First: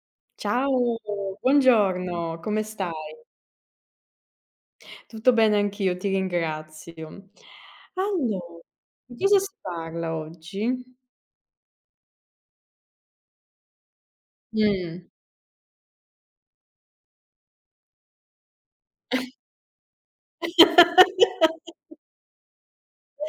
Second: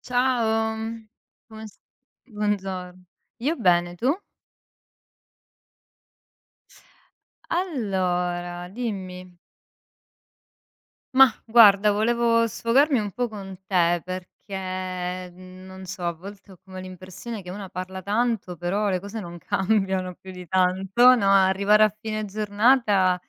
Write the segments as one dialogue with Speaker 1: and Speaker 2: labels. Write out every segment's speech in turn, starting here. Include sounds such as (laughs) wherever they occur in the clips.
Speaker 1: Ciao,
Speaker 2: Ciao,
Speaker 1: come s
Speaker 2: buongiorno, come
Speaker 1: buongiorno.
Speaker 2: stai?
Speaker 1: Io bene, tu?
Speaker 2: Tutto bene anch'io, ti ringrazio. Allo
Speaker 1: Allora,
Speaker 2: Di
Speaker 1: dimmi.
Speaker 2: cosa si parla oggi?
Speaker 1: Mah, guarda, volevo sfogarmi un po' con te
Speaker 2: Mh.
Speaker 1: perché, non so, a volte ho come l'impressione che una parla tanto, però le cose non (laughs) cambiano più di tanto, no,
Speaker 2: (laughs)
Speaker 1: arrivare a fine giornata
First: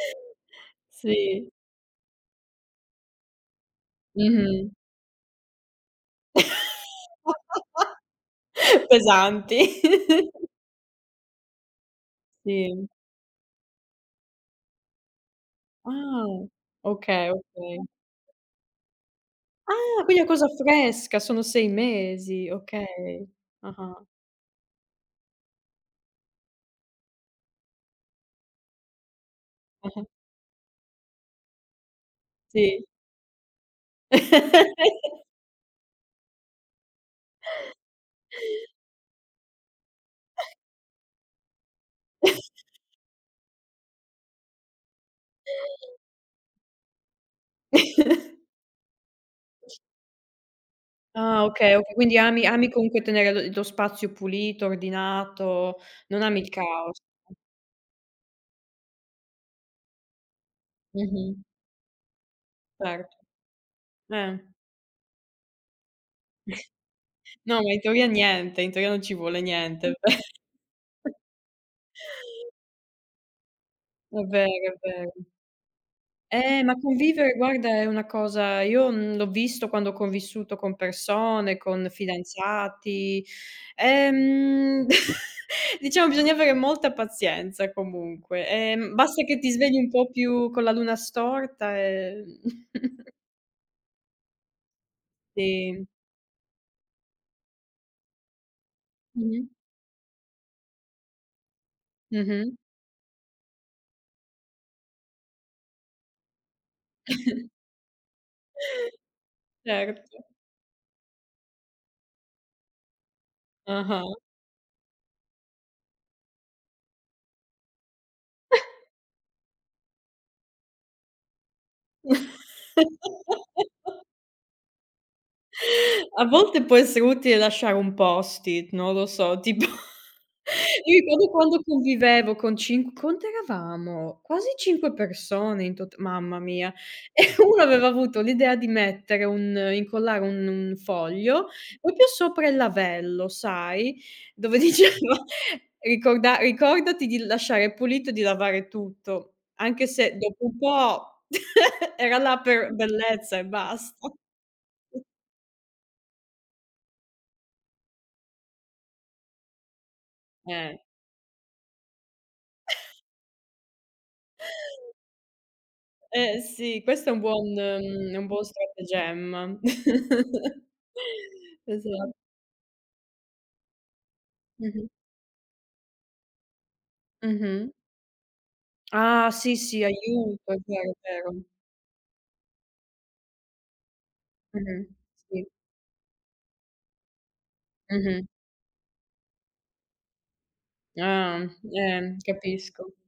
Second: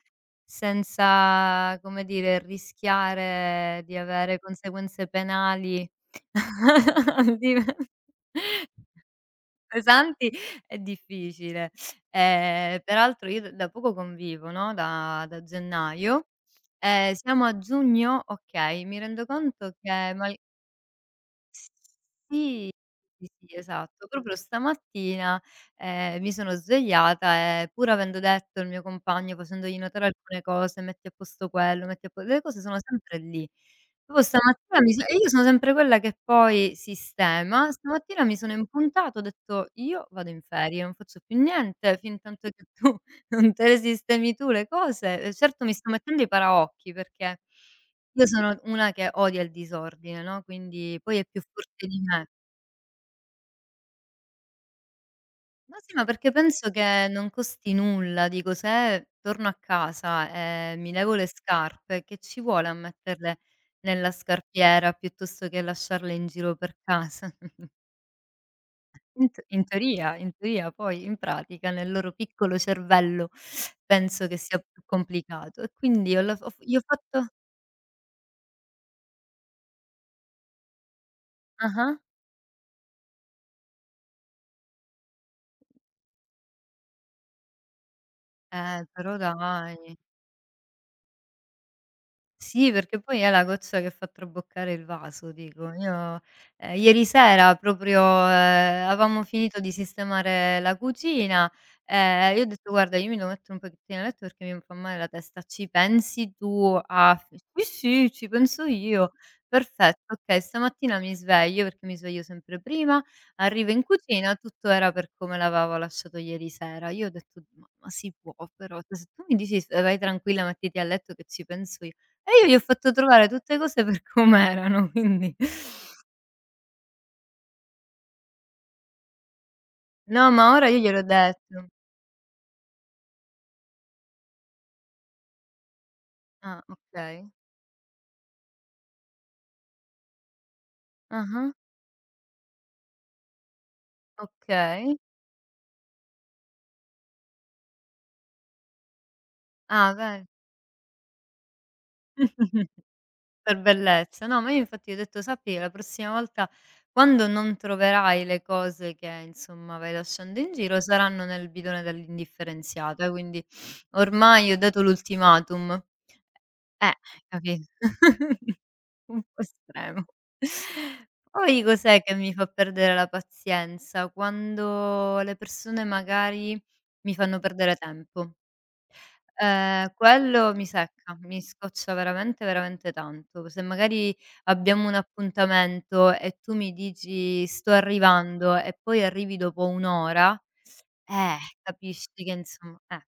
Speaker 2: Sì.
Speaker 1: senza, come dire, rischiare di avere
Speaker 2: Mh-mh.
Speaker 1: conseguenze penali.
Speaker 2: (laughs)
Speaker 1: (laughs) al Di
Speaker 2: Pesanti.
Speaker 1: Pesanti
Speaker 2: (laughs)
Speaker 1: è difficile.
Speaker 2: Sì.
Speaker 1: Peraltro io d da poco convivo, no, da
Speaker 2: Ah,
Speaker 1: gennaio.
Speaker 2: okay,
Speaker 1: Siamo a
Speaker 2: okay.
Speaker 1: giugno, okay, mi rendo conto
Speaker 2: Ah,
Speaker 1: che
Speaker 2: quindi è
Speaker 1: mal
Speaker 2: cosa fresca, sono 6 mesi,
Speaker 1: sì.
Speaker 2: okay.
Speaker 1: Sì, sì,
Speaker 2: Ah-ah,
Speaker 1: esatto. Proprio stamattina, mi sono svegliata e pur avendo detto al mio compagno, facendogli
Speaker 2: ah-ah,
Speaker 1: notare alcune cose: "Metti a posto quello, metti a po" le cose sono
Speaker 2: sì.
Speaker 1: sempre lì. Proprio stamattina mi so e io sono sempre quella che poi sistema, stamattina mi sono impuntata, ho detto: "Io vado in ferie, non faccio più niente fintanto che tu (laughs) non te le sistemi tu le cose". E certo mi sto
Speaker 2: (laughs)
Speaker 1: mettendo i paraocchi perché io sono una che odia il disordine, no, quindi poi è più
Speaker 2: Ah, okay,
Speaker 1: forte
Speaker 2: okay,
Speaker 1: di
Speaker 2: quindi
Speaker 1: me.
Speaker 2: ami comunque tenere lo spazio pulito, ordinato,
Speaker 1: No, sì, ma
Speaker 2: non
Speaker 1: perché
Speaker 2: ami il
Speaker 1: penso
Speaker 2: caos.
Speaker 1: che non costi nulla, dico se torno a casa e mi levo le
Speaker 2: Mh-mh,
Speaker 1: scarpe, che ci vuole a
Speaker 2: certo.
Speaker 1: metterle nella
Speaker 2: Eh.
Speaker 1: scarpiera piuttosto che lasciarle in giro per casa?
Speaker 2: No,
Speaker 1: (laughs)
Speaker 2: ma in teoria niente, in teoria non ci vuole
Speaker 1: In
Speaker 2: niente.
Speaker 1: teoria, poi in pratica nel loro piccolo cervello
Speaker 2: È
Speaker 1: penso che sia
Speaker 2: vero, è
Speaker 1: più
Speaker 2: vero.
Speaker 1: complicato e quindi ho f gli
Speaker 2: Ma
Speaker 1: ho fatto
Speaker 2: convivere guarda è una cosa, io, l'ho visto quando ho convissuto con persone, con
Speaker 1: ah-ah,
Speaker 2: fidanzati. Ehm, (laughs) diciamo bisogna avere molta pazienza comunque.
Speaker 1: però
Speaker 2: Basta che ti svegli un
Speaker 1: dai.
Speaker 2: po' più con la luna storta e
Speaker 1: Sì, perché
Speaker 2: (laughs)
Speaker 1: poi è la goccia che fa traboccare il vaso, dico.
Speaker 2: Sì.
Speaker 1: Io, ieri sera proprio, avevamo
Speaker 2: Mh-mh.
Speaker 1: finito di sistemare la cucina, io ho
Speaker 2: Mh-mh.
Speaker 1: detto: "Guarda, io mi devo mettere un pochettino a letto perché mi fa male la testa". "Ci pensi tu a"
Speaker 2: (laughs)
Speaker 1: "Sì, sì, ci penso io". "Perfetto,
Speaker 2: Certo.
Speaker 1: okay". Stamattina mi sveglio, perché mi sveglio sempre prima, arrivo in
Speaker 2: Ah-ah.
Speaker 1: cucina, tutto era per come l'avevo lasciato ieri sera. Io ho detto: "Ma si può però? Cioè, se tu mi dici: 'Vai tranquilla, mettiti a letto che ci penso io'". E io gli ho fatto trovare tutte cose per com'erano, (laughs) quindi
Speaker 2: A volte può essere utile lasciare un post-it, non lo so, tipo
Speaker 1: no, ma ora
Speaker 2: (laughs)
Speaker 1: io
Speaker 2: io
Speaker 1: gliel'ho
Speaker 2: ricordo quando
Speaker 1: detto.
Speaker 2: convivevo con, cin quanti eravamo? Quasi 5 persone in tot, mamma
Speaker 1: Ah,
Speaker 2: mia, (laughs)
Speaker 1: okay.
Speaker 2: e uno aveva avuto l'idea di mettere un incollare un foglio
Speaker 1: Ah-ah,
Speaker 2: proprio sopra il lavello, sai, dove diceva:
Speaker 1: okay.
Speaker 2: (laughs) Ricordati di lasciare pulito e di lavare tutto", anche
Speaker 1: Ah,
Speaker 2: se
Speaker 1: ve
Speaker 2: dopo un po' (laughs) era là
Speaker 1: (laughs)
Speaker 2: per bellezza e
Speaker 1: Per
Speaker 2: basta.
Speaker 1: bellezza. No, ma io infatti gli ho detto: "Sappi che la prossima volta quando non troverai le cose che, insomma, vai lasciando in
Speaker 2: Eh.
Speaker 1: giro, saranno nel bidone dell'indifferenziato, eh". Quindi ormai ho dato l'ultimatum.
Speaker 2: Eh sì,
Speaker 1: Eh,
Speaker 2: questo è un buon,
Speaker 1: capi
Speaker 2: è un buon
Speaker 1: (laughs) un po'
Speaker 2: stratagemma.
Speaker 1: estremo.
Speaker 2: (laughs)
Speaker 1: (laughs) Poi
Speaker 2: Esa
Speaker 1: cos'è che mi fa perdere la pazienza?
Speaker 2: Mh-mh,
Speaker 1: Quando le persone magari mi fanno
Speaker 2: mh-mh.
Speaker 1: perdere tempo.
Speaker 2: Ah sì, sì, aiuto,
Speaker 1: Quello
Speaker 2: è
Speaker 1: mi
Speaker 2: vero, è
Speaker 1: secca,
Speaker 2: vero.
Speaker 1: mi scoccia veramente, veramente tanto. Se magari
Speaker 2: Mh-mh,
Speaker 1: abbiamo un
Speaker 2: sì,
Speaker 1: appuntamento e tu mi dici: "Sto
Speaker 2: mh-mh.
Speaker 1: arrivando" e poi arrivi dopo 1 ora,
Speaker 2: Ah,
Speaker 1: capisci che insomma
Speaker 2: capisco,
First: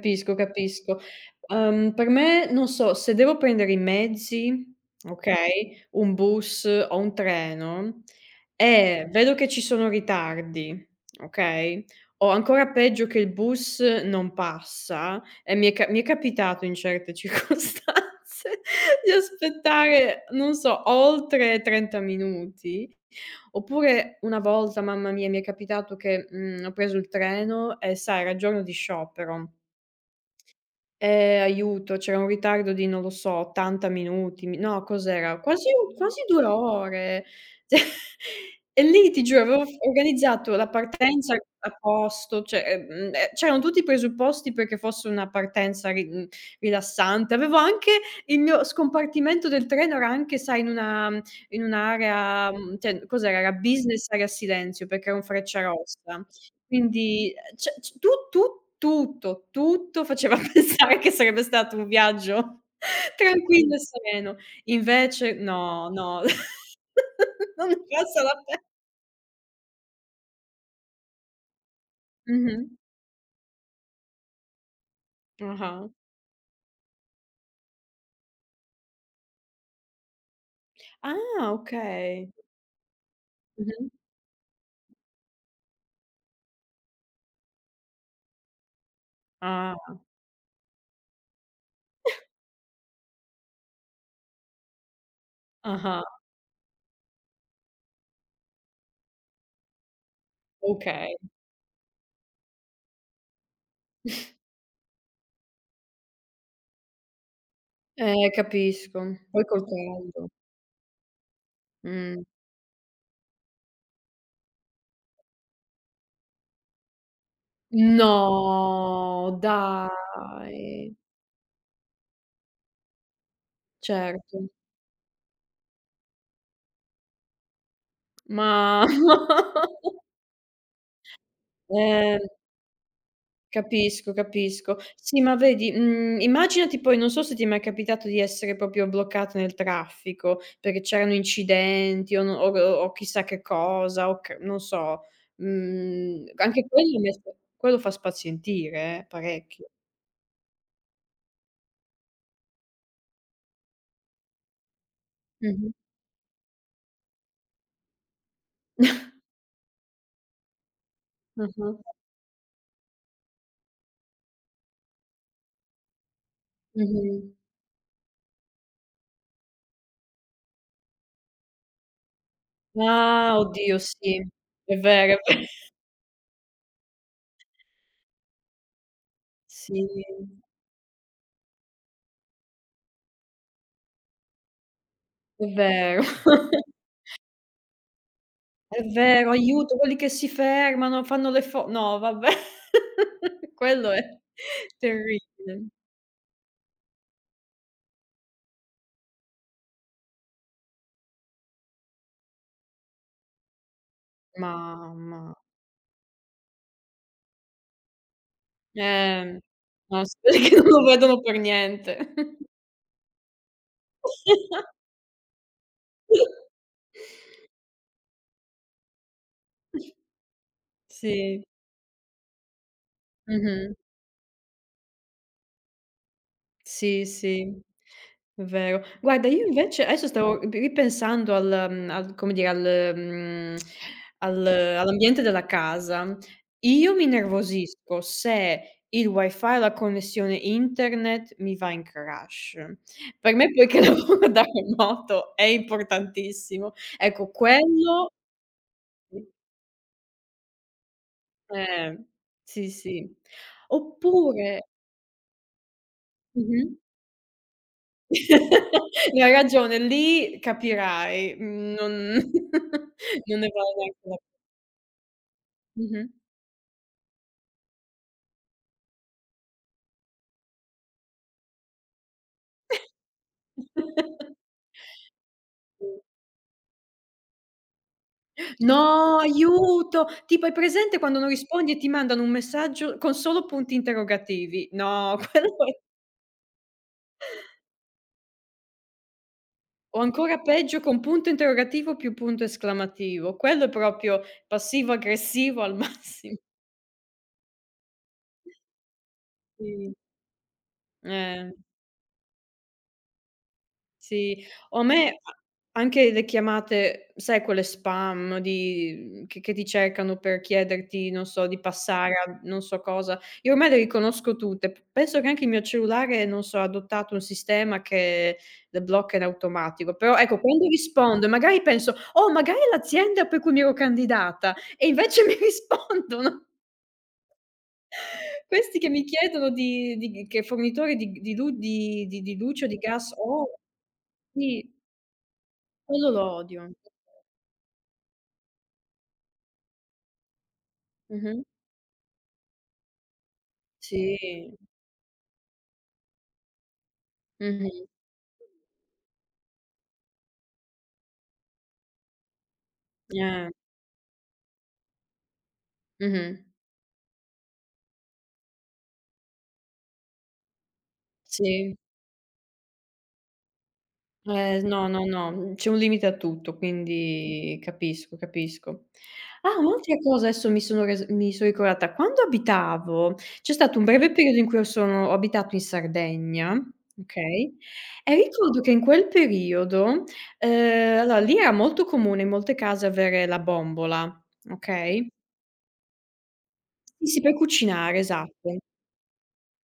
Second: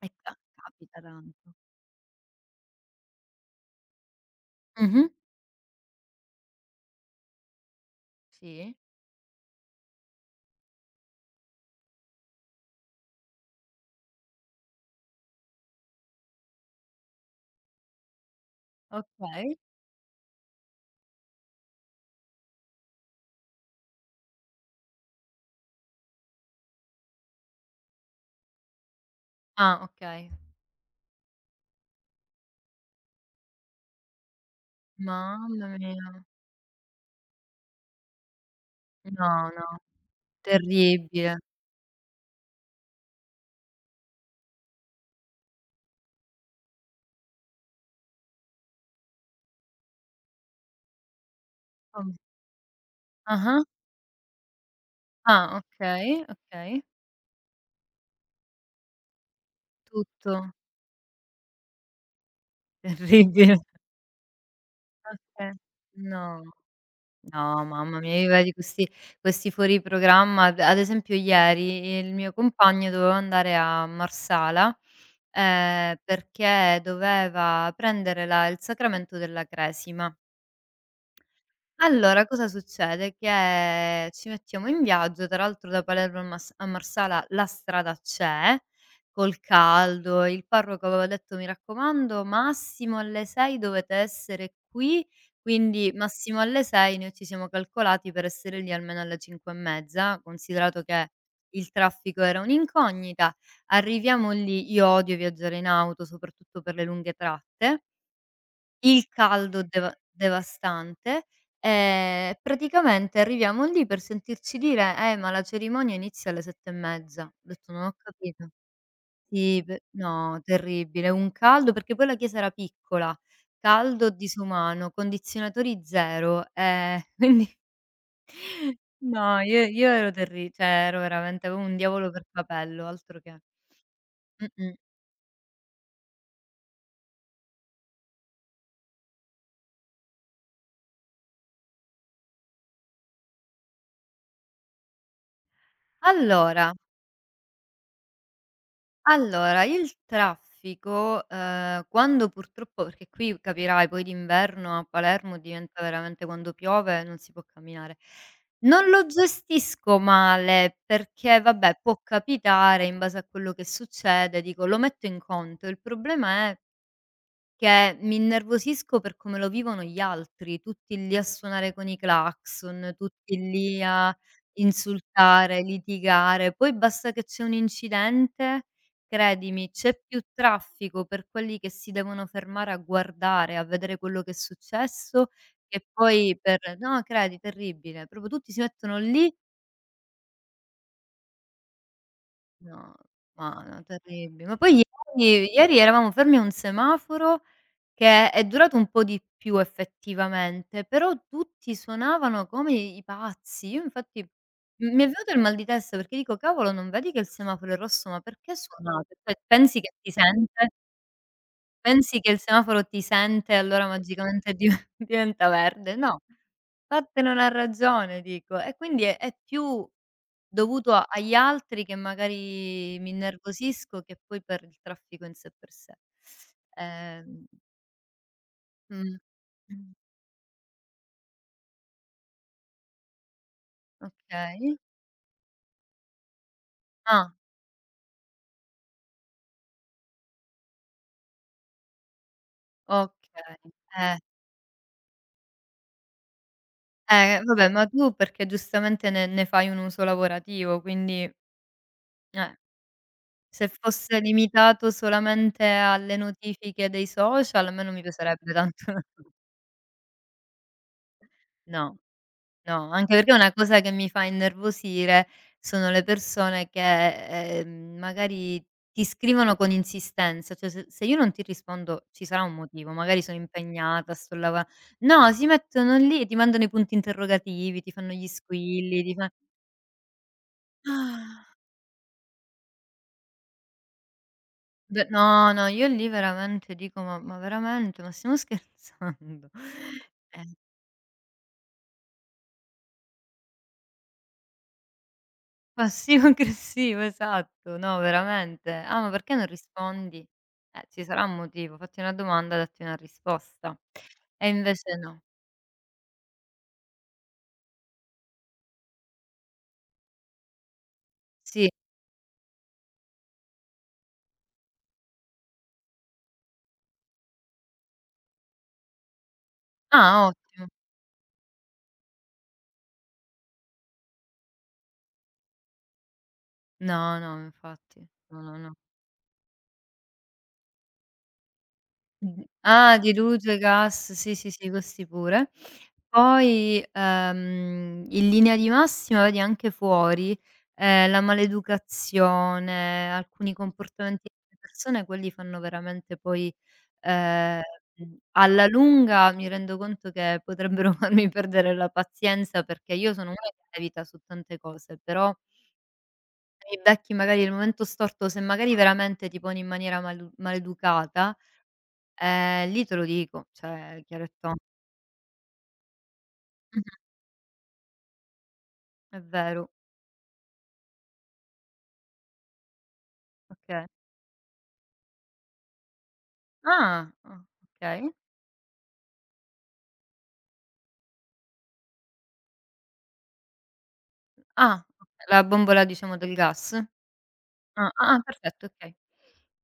Speaker 1: e ca capita
Speaker 2: capisco.
Speaker 1: tanto.
Speaker 2: Per me, non so, se devo prendere i mezzi,
Speaker 1: Mh-mh.
Speaker 2: okay, un bus o un treno.
Speaker 1: Sì,
Speaker 2: Vedo che ci sono ritardi, okay, o ancora peggio che il bus non passa, e mi è capitato in certe (laughs) circostanze di
Speaker 1: okay.
Speaker 2: aspettare, non so, oltre 30 minuti. Oppure una volta, mamma mia, mi è capitato che, ho preso il treno e, sai, era giorno di sciopero,
Speaker 1: Ah, okay.
Speaker 2: aiuto, c'era un ritardo di, non lo so, 80 minuti, mi no cos'era? Quasi
Speaker 1: Mamma
Speaker 2: u quasi
Speaker 1: mia.
Speaker 2: 2 ore. (laughs) Cioè, e lì ti
Speaker 1: No,
Speaker 2: giuro, avevo
Speaker 1: no,
Speaker 2: f organizzato la partenza
Speaker 1: terribile.
Speaker 2: a posto. Cioè, c'erano tutti i presupposti perché fosse una partenza, rilassante. Avevo anche, il mio scompartimento del treno era anche, sai, in
Speaker 1: Come
Speaker 2: un'area, cioè cos'era? Era
Speaker 1: ah-ah.
Speaker 2: business, area silenzio, perché era un
Speaker 1: Ah, okay,
Speaker 2: Frecciarossa.
Speaker 1: okay.
Speaker 2: Quindi, cioè c tu tutto, tutto faceva (laughs)
Speaker 1: Tutto.
Speaker 2: pensare che sarebbe stato un viaggio
Speaker 1: (laughs)
Speaker 2: (laughs)
Speaker 1: Terribile.
Speaker 2: tranquillo e sereno. Invece
Speaker 1: Okay.
Speaker 2: no, no,
Speaker 1: No,
Speaker 2: (laughs)
Speaker 1: no,
Speaker 2: non ne
Speaker 1: mamma mia,
Speaker 2: passa
Speaker 1: io
Speaker 2: la
Speaker 1: vedi
Speaker 2: pe
Speaker 1: questi fuori programma ad esempio ieri il mio
Speaker 2: Mh-mh.
Speaker 1: compagno doveva andare a Marsala,
Speaker 2: Ah-ah.
Speaker 1: perché doveva prendere la il sacramento della Cresima.
Speaker 2: Ah,
Speaker 1: Allora
Speaker 2: okay.
Speaker 1: cosa succede?
Speaker 2: Mh-mh.
Speaker 1: Che ci mettiamo in viaggio, tra l'altro da Palermo a Mas a Marsala la strada c'è, col
Speaker 2: Ah.
Speaker 1: caldo, il parroco aveva detto: "Mi raccomando massimo alle 6 dovete essere qui", quindi
Speaker 2: Ah-ah,
Speaker 1: massimo alle 6 noi ci siamo calcolati per essere lì almeno alle 5 e mezza, considerato che
Speaker 2: okay.
Speaker 1: il traffico era un'incognita. Arriviamo lì, io odio viaggiare in auto, soprattutto per le lunghe tratte
Speaker 2: Capisco.
Speaker 1: il
Speaker 2: Poi
Speaker 1: caldo
Speaker 2: col caldo.
Speaker 1: devastante,
Speaker 2: Mh.
Speaker 1: praticamente arriviamo lì per sentirci dire: ma la cerimonia inizia alle 7 e mezza". Ho detto: "Non ho capito".
Speaker 2: No,
Speaker 1: Sì, pe no,
Speaker 2: dai.
Speaker 1: terribile, un caldo perché poi la chiesa era piccola, caldo
Speaker 2: Certo.
Speaker 1: disumano, condizionatori 0, (laughs) quindi
Speaker 2: Ma (laughs)
Speaker 1: no, io ero terri cioè ero veramente avevo un diavolo
Speaker 2: Eh.
Speaker 1: per capello, altro che.
Speaker 2: Capisco,
Speaker 1: Mh-mh.
Speaker 2: capisco. Sì, ma vedi, immaginati, poi non so se ti è mai capitato di essere proprio bloccata nel traffico, perché c'erano incidenti o no, o g o chissà che cosa, o c non so, anche
Speaker 1: Allora
Speaker 2: quello, mi è sta quello fa spazientire,
Speaker 1: Allora,
Speaker 2: parecchio.
Speaker 1: il traffico, quando purtroppo perché qui capirai poi d'inverno a Palermo
Speaker 2: Mh-mh.
Speaker 1: diventa veramente quando piove non si può camminare. Non lo gestisco male, perché
Speaker 2: Mh-mh.
Speaker 1: vabbè può capitare in base a quello che succede, dico lo metto in conto. Il problema è
Speaker 2: Mh-mh.
Speaker 1: che mi innervosisco per come lo vivono gli altri, tutti lì a suonare con i clacson, tutti
Speaker 2: Ah, oddio
Speaker 1: lì a
Speaker 2: sì. È vero, è ve
Speaker 1: insultare, litigare. Poi basta che c'è un incidente, credimi,
Speaker 2: sì,
Speaker 1: c'è più traffico per quelli che si devono fermare a guardare, a vedere quello che è successo,
Speaker 2: è
Speaker 1: che
Speaker 2: vero. (laughs)
Speaker 1: poi per no, credi, terribile. Proprio tutti si
Speaker 2: È
Speaker 1: mettono
Speaker 2: vero,
Speaker 1: lì
Speaker 2: aiuto, quelli che si fermano, fanno le fo no, vabbè,
Speaker 1: no,
Speaker 2: (laughs)
Speaker 1: ma no,
Speaker 2: quello è
Speaker 1: terribili. Ma poi
Speaker 2: terribile.
Speaker 1: ieri eravamo fermi a un semaforo che è durato un po' di più effettivamente, però tutti suonavano come i pazzi. Io infatti m mi è venuto
Speaker 2: Mamma.
Speaker 1: il mal di testa perché dico: "Cavolo, non vedi che il semaforo è rosso? Ma perché suonate? Cioè
Speaker 2: Eh,
Speaker 1: pensi che
Speaker 2: no,
Speaker 1: ti
Speaker 2: spero che non
Speaker 1: sente?
Speaker 2: lo vedano per niente.
Speaker 1: Pensi che il semaforo ti sente e allora magicamente
Speaker 2: (laughs)
Speaker 1: div (laughs) diventa verde? No, vattene una ragione", dico. E quindi è più dovuto a agli
Speaker 2: Sì.
Speaker 1: altri che magari mi
Speaker 2: Mh-mh.
Speaker 1: innervosisco che poi per il traffico in sé per sé.
Speaker 2: Sì,
Speaker 1: Ehm,
Speaker 2: sì, è vero. Guarda, io invece
Speaker 1: mh.
Speaker 2: adesso stavo ri ripensando al, al, come dire, al,
Speaker 1: Okay.
Speaker 2: all'ambiente della casa. Io mi
Speaker 1: Ah,
Speaker 2: innervosisco se il wifi, la connessione internet, mi va in crash. Per me,
Speaker 1: okay.
Speaker 2: poiché (laughs)
Speaker 1: Eh,
Speaker 2: lavoro da remoto, è importantissimo. Ecco
Speaker 1: eh, vabbè, ma
Speaker 2: quello,
Speaker 1: tu perché giustamente ne fai un uso lavorativo, quindi,
Speaker 2: eh,
Speaker 1: eh,
Speaker 2: sì, sì.
Speaker 1: se fosse
Speaker 2: Oppure
Speaker 1: limitato solamente alle
Speaker 2: mh-mh.
Speaker 1: notifiche dei social, a me non mi piacerebbe tanto.
Speaker 2: (laughs) No, hai
Speaker 1: (laughs)
Speaker 2: ragione, lì capirai, non
Speaker 1: No. No,
Speaker 2: (laughs)
Speaker 1: anche perché
Speaker 2: non ne
Speaker 1: una
Speaker 2: vale
Speaker 1: cosa che
Speaker 2: neanche
Speaker 1: mi
Speaker 2: la
Speaker 1: fa innervosire sono le
Speaker 2: Mh-mh.
Speaker 1: persone che, magari ti scrivono con insistenza, cioè se io non ti rispondo ci sarà un motivo, magari sono impegnata, sto lava
Speaker 2: (laughs)
Speaker 1: no, si mettono lì, e ti mandano i punti interrogativi, ti fanno gli
Speaker 2: No,
Speaker 1: squilli, ti fa
Speaker 2: aiuto! Tipo, hai presente quando non rispondi e ti mandano un messaggio con solo punti interrogativi?
Speaker 1: d
Speaker 2: No, (laughs)
Speaker 1: no,
Speaker 2: quello
Speaker 1: no,
Speaker 2: è,
Speaker 1: io lì veramente dico: "Ma veramente? Ma stiamo scherzando?"
Speaker 2: o
Speaker 1: (laughs)
Speaker 2: ancora
Speaker 1: Eh.
Speaker 2: peggio, con punto interrogativo più punto esclamativo. Quello è proprio passivo aggressivo al (laughs) massimo.
Speaker 1: Passivo-aggressivo, (laughs) esatto. No, veramente. "Ah, ma perché non
Speaker 2: Sì,
Speaker 1: rispondi?" Ci sarà un
Speaker 2: eh.
Speaker 1: motivo. Fatti una domanda, datti una risposta.
Speaker 2: Sì,
Speaker 1: E
Speaker 2: o a
Speaker 1: invece
Speaker 2: me
Speaker 1: no.
Speaker 2: a anche le chiamate, sai, quelle spam di, che ti cercano per chiederti, non so, di
Speaker 1: Sì.
Speaker 2: passare a non so cosa. Io ormai le riconosco tutte. P Penso che anche il mio cellulare, non so, ha adottato un sistema che le blocca in automatico. Però
Speaker 1: Ah,
Speaker 2: ecco, quando
Speaker 1: ottimo.
Speaker 2: rispondo e magari penso: "Oh, magari è l'azienda per cui mi ero candidata", e invece (laughs) mi rispondono.
Speaker 1: No, no, infatti. No, no, no.
Speaker 2: Questi che mi chiedono di che fornitore di
Speaker 1: Mh-mh.
Speaker 2: luce o di
Speaker 1: Ah,
Speaker 2: gas
Speaker 1: di
Speaker 2: ho.
Speaker 1: luce, gas, sì, sì,
Speaker 2: Sì.
Speaker 1: sì, questi pure.
Speaker 2: Quello lo odio.
Speaker 1: Poi, in linea di massima vedi anche fuori, la
Speaker 2: Mh-mh.
Speaker 1: maleducazione, alcuni
Speaker 2: Sì.
Speaker 1: comportamenti delle persone, quelli fanno veramente poi ehm,
Speaker 2: Mh-mh.
Speaker 1: alla lunga mi rendo conto che potrebbero (laughs) farmi perdere la pazienza, perché io sono una
Speaker 2: Eh.
Speaker 1: che levita su tante cose, però
Speaker 2: Mh-mh.
Speaker 1: se mi becchi magari il momento storto, se magari veramente ti poni in maniera malu maleducata.
Speaker 2: Sì.
Speaker 1: Lì te lo dico, cioè chiaro e tondo.
Speaker 2: No, no, no, c'è un limite a tutto,
Speaker 1: Mh-mh,
Speaker 2: quindi capisco, capisco.
Speaker 1: è
Speaker 2: Ah,
Speaker 1: vero,
Speaker 2: un'altra cosa adesso, mi sono ricordata. Quando abitavo C'è stato un
Speaker 1: okay.
Speaker 2: breve periodo in cui io sono ho abitato in Sardegna,
Speaker 1: Ah, ah,
Speaker 2: okay,
Speaker 1: okay.
Speaker 2: e ricordo che in quel periodo, allora lì era molto comune in molte case avere la bombola,
Speaker 1: Ah,
Speaker 2: okay?
Speaker 1: oka la bombola diciamo del gas?
Speaker 2: Sì, sì, per
Speaker 1: Ah,
Speaker 2: cucinare,
Speaker 1: ah, ah,
Speaker 2: esatto.
Speaker 1: perfetto, okay.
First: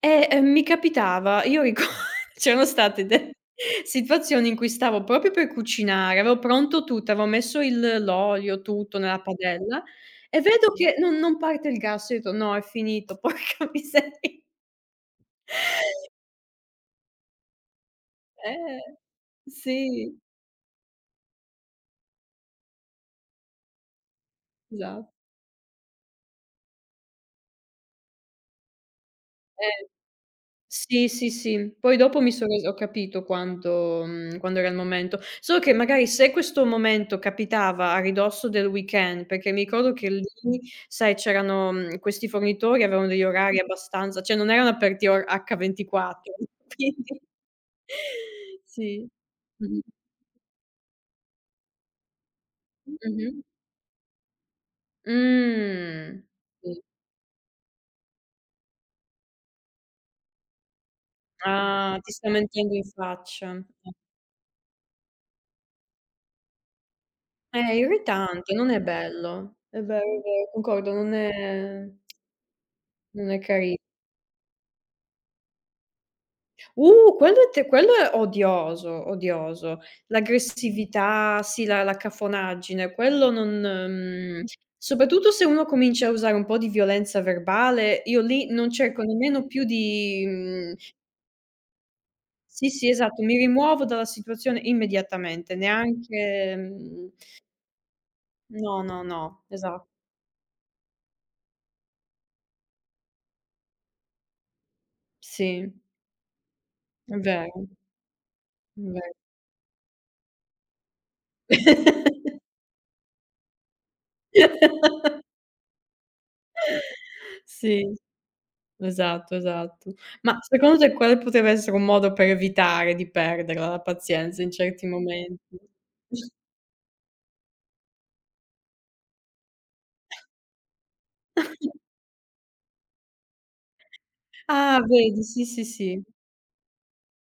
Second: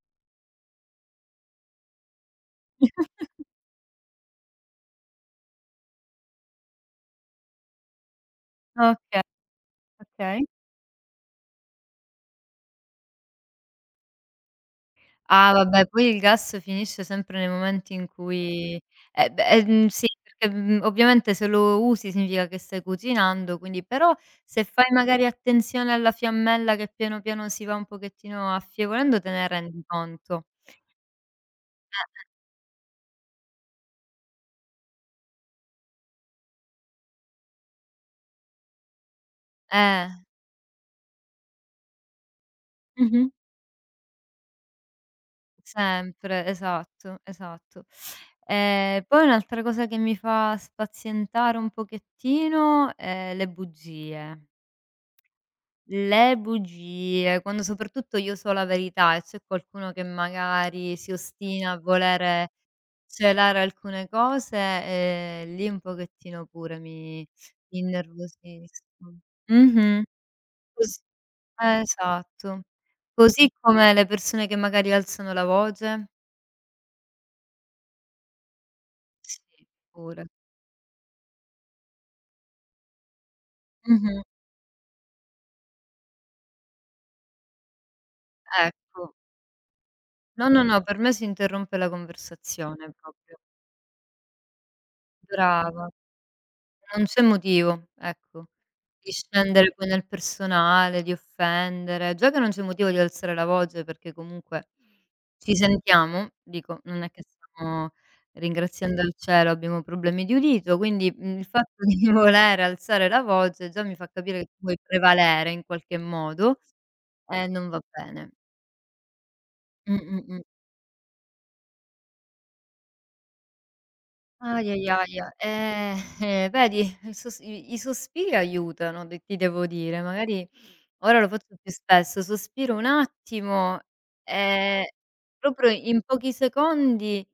Speaker 2: Mi capitava, io rico (laughs) c'erano state de
Speaker 1: (laughs)
Speaker 2: situazioni in cui stavo proprio per cucinare, avevo pronto tutto, avevo messo il l'olio, tutto nella
Speaker 1: Okay,
Speaker 2: padella, e
Speaker 1: okay.
Speaker 2: vedo che non parte il gas. Io ho detto: "No, è finito, (laughs) porca miseria".
Speaker 1: Ah, vabbè poi il gas finisce sempre nei momenti in
Speaker 2: Eh,
Speaker 1: cui eh beh,
Speaker 2: sì,
Speaker 1: sì perché, ovviamente se lo usi significa che stai cucinando, quindi però se fai
Speaker 2: esa
Speaker 1: magari attenzione alla fiammella che piano piano si va un pochettino affievolendo te ne rendi
Speaker 2: eh.
Speaker 1: conto.
Speaker 2: Sì, sì, sì. Poi dopo mi
Speaker 1: Eh.
Speaker 2: son resa ho capito quando era il momento. Solo che magari se questo momento capitava a ridosso del weekend, perché mi ricordo
Speaker 1: Eh.
Speaker 2: che lì, sai, c'erano, questi fornitori avevano degli
Speaker 1: Mh-mh.
Speaker 2: orari abbastanza, cioè non erano aperti, or H24,
Speaker 1: Sempre,
Speaker 2: (laughs) quindi
Speaker 1: esatto, esatto.
Speaker 2: sì.
Speaker 1: Poi un'altra
Speaker 2: Mh-mh.
Speaker 1: cosa che mi fa spazientare un pochettino
Speaker 2: Mh-mh.
Speaker 1: è le bugie.
Speaker 2: Mh.
Speaker 1: Le
Speaker 2: Sì.
Speaker 1: bugie, quando soprattutto io so la verità e c'è qualcuno che magari si ostina a
Speaker 2: Ah, ti sta
Speaker 1: volere
Speaker 2: mentendo in faccia.
Speaker 1: celare alcune cose, lì un pochettino pure
Speaker 2: È
Speaker 1: mi
Speaker 2: irritante, non è
Speaker 1: innervosisco.
Speaker 2: bello.
Speaker 1: Mh-mh.
Speaker 2: È vero, concordo,
Speaker 1: Cos
Speaker 2: non è.
Speaker 1: esatto.
Speaker 2: Non è
Speaker 1: Così
Speaker 2: cari
Speaker 1: come le persone che magari alzano la voce.
Speaker 2: quello è, te quello è odioso,
Speaker 1: Sì,
Speaker 2: odioso.
Speaker 1: pure.
Speaker 2: L'aggressività, sì, la cafonaggine, quello non,
Speaker 1: Mh-mh.
Speaker 2: mhmm, soprattutto se uno comincia a usare un po' di violenza verbale, io lì non cerco
Speaker 1: Ecco.
Speaker 2: nemmeno più di,
Speaker 1: No, no, no, per me si interrompe la
Speaker 2: sì, sì,
Speaker 1: conversazione
Speaker 2: esatto, mi
Speaker 1: proprio.
Speaker 2: rimuovo dalla situazione immediatamente,
Speaker 1: Brava,
Speaker 2: neanche,
Speaker 1: non c'è motivo, ecco,
Speaker 2: no, no,
Speaker 1: di
Speaker 2: no,
Speaker 1: scendere
Speaker 2: esa
Speaker 1: poi nel personale, di offendere. Già che non c'è motivo di alzare la voce perché comunque ci
Speaker 2: sì,
Speaker 1: sentiamo, dico, non è
Speaker 2: è
Speaker 1: che
Speaker 2: vero,
Speaker 1: stiamo
Speaker 2: è
Speaker 1: ringraziando
Speaker 2: vero.
Speaker 1: il cielo, abbiamo problemi di udito, quindi, il fatto (laughs) di
Speaker 2: (laughs)
Speaker 1: volere alzare la voce già mi fa capire che tu vuoi prevalere in qualche modo e non va
Speaker 2: Sì.
Speaker 1: bene.
Speaker 2: Esatto, esatto.
Speaker 1: Mh, mh,
Speaker 2: Ma
Speaker 1: mh.
Speaker 2: secondo te, quale potrebbe essere un modo per evitare di perderla, la pazienza, in
Speaker 1: Aia,
Speaker 2: certi
Speaker 1: aia, aia.
Speaker 2: momenti?
Speaker 1: Eh, vedi, il sos i sospiri aiutano, de ti devo dire. Magari ora lo faccio più
Speaker 2: (laughs)
Speaker 1: spesso, sospiro un attimo
Speaker 2: Ah,
Speaker 1: e
Speaker 2: vedi, sì, sì,
Speaker 1: proprio
Speaker 2: sì.
Speaker 1: in pochi secondi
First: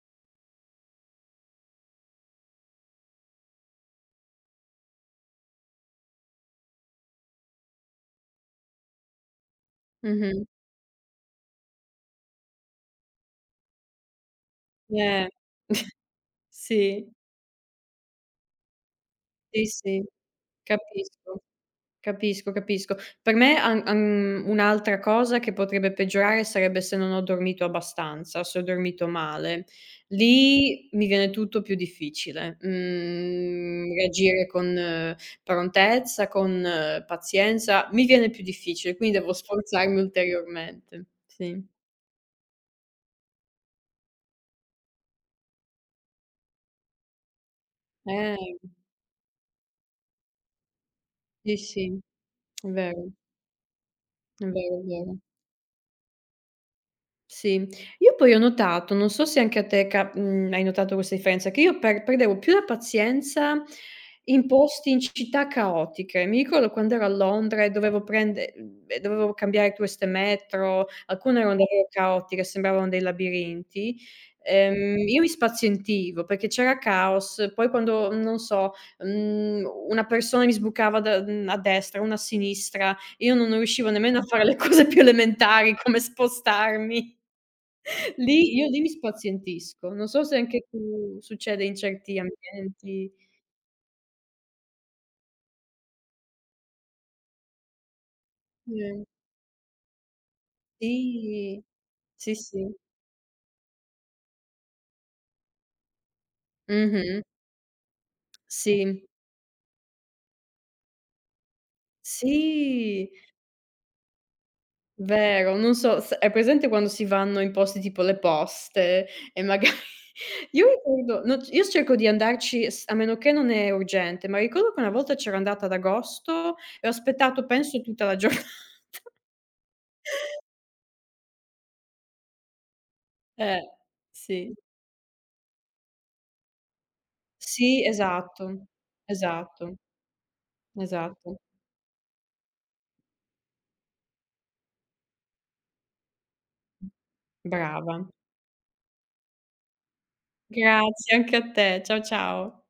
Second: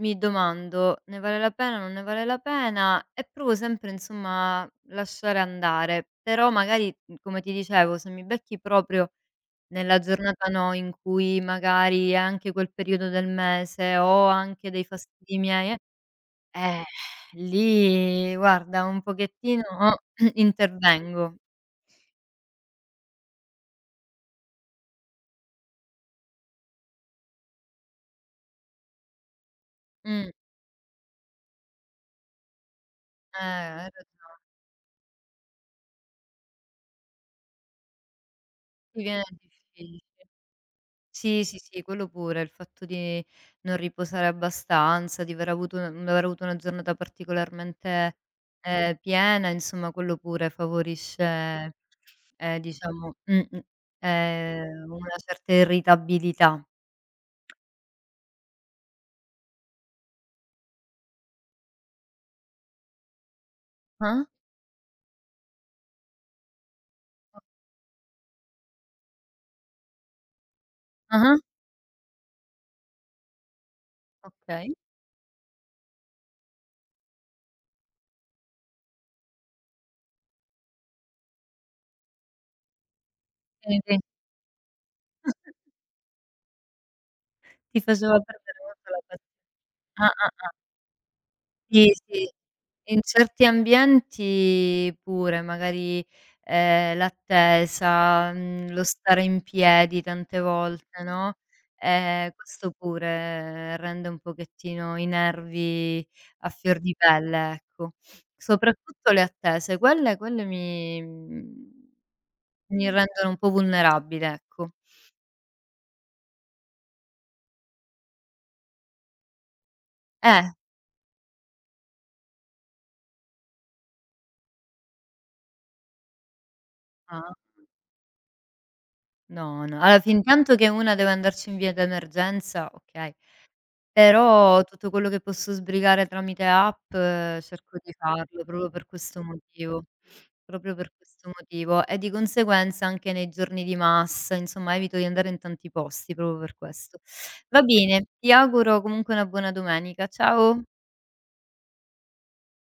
Speaker 1: mi domando: "Ne vale la pena, non ne vale la pena?" E provo sempre, insomma, a lasciare andare. Però magari, come ti dicevo, se mi becchi proprio nella
Speaker 2: Mh-mh.
Speaker 1: giornata no, in cui magari è anche quel periodo del mese, ho anche dei
Speaker 2: Eh,
Speaker 1: fastidi miei, eh,
Speaker 2: sì,
Speaker 1: lì guarda un pochettino
Speaker 2: sì, sì,
Speaker 1: (clears throat) intervengo.
Speaker 2: capisco. Capisco, capisco. Per me, an an un'altra cosa che potrebbe peggiorare sarebbe se non ho dormito abbastanza, se ho dormito male.
Speaker 1: Mh,
Speaker 2: Lì mi viene tutto più difficile,
Speaker 1: hai ragione,
Speaker 2: reagire con, prontezza, con, pazienza. Mi viene più difficile, quindi
Speaker 1: diviene
Speaker 2: devo sforzarmi
Speaker 1: difficile.
Speaker 2: ulteriormente.
Speaker 1: Sì, sì,
Speaker 2: Sì.
Speaker 1: sì, quello pure, il fatto di non riposare abbastanza, di aver avuto una giornata particolarmente,
Speaker 2: Eh,
Speaker 1: piena, insomma quello pure
Speaker 2: sì,
Speaker 1: favorisce,
Speaker 2: sì, è vero,
Speaker 1: diciamo mh-mh,
Speaker 2: è vero, è
Speaker 1: una
Speaker 2: vero.
Speaker 1: certa irritabilità.
Speaker 2: Sì. Io poi ho notato, non so se anche a te, hai notato questa differenza, che io perdevo più la pazienza
Speaker 1: Ah?
Speaker 2: in posti, in città caotiche. Mi ricordo quando ero a
Speaker 1: O
Speaker 2: Londra e dovevo, e dovevo cambiare queste metro,
Speaker 1: ah-ah,
Speaker 2: alcune erano davvero caotiche, sembravano dei labirinti.
Speaker 1: okay.
Speaker 2: Io mi spazientivo perché c'era caos, poi quando, non so, una persona mi sbucava da, a destra, una a sinistra, io non riuscivo
Speaker 1: Quindi
Speaker 2: nemmeno a fare le cose più
Speaker 1: (laughs)
Speaker 2: elementari, come spostarmi.
Speaker 1: ti faceva
Speaker 2: Lì,
Speaker 1: perdere
Speaker 2: io lì mi
Speaker 1: molto la pa
Speaker 2: spazientisco.
Speaker 1: ah,
Speaker 2: Non so
Speaker 1: ah,
Speaker 2: se
Speaker 1: ah.
Speaker 2: anche tu succede in
Speaker 1: Sì,
Speaker 2: certi
Speaker 1: sì. In
Speaker 2: ambienti.
Speaker 1: certi ambienti pure, magari, l'attesa, lo
Speaker 2: Mh.
Speaker 1: stare in piedi tante volte, no,
Speaker 2: Sì, sì,
Speaker 1: questo
Speaker 2: sì.
Speaker 1: pure rende un pochettino i nervi a fior di
Speaker 2: Mh-mh.
Speaker 1: pelle, ecco.
Speaker 2: Sì,
Speaker 1: Soprattutto le attese, quelle mi
Speaker 2: sì,
Speaker 1: rendono un po' vulnerabile, ecco.
Speaker 2: vero. Non so, s hai presente quando si vanno in posti tipo le poste, e magari (laughs)
Speaker 1: Eh,
Speaker 2: io ricordo non c io cerco di andarci, s a meno che non è urgente, ma ricordo che una volta c'ero andata ad agosto e ho
Speaker 1: ah,
Speaker 2: aspettato, penso, tutta la giorna (laughs)
Speaker 1: no, no. Allora, fintanto che una deve andarci in via d'emergenza, okay.
Speaker 2: Eh, sì.
Speaker 1: Però tutto quello che posso sbrigare tramite app cerco
Speaker 2: Sì,
Speaker 1: di farlo
Speaker 2: esatto,
Speaker 1: proprio per questo
Speaker 2: esatto,
Speaker 1: motivo, proprio per questo
Speaker 2: esatto.
Speaker 1: motivo. E di conseguenza anche nei giorni di massa, insomma, evito di andare in tanti posti proprio per questo. Va
Speaker 2: Brava.
Speaker 1: bene, ti auguro comunque una buona domenica. Ciao.
Speaker 2: Grazie anche a te. Ciao, ciao.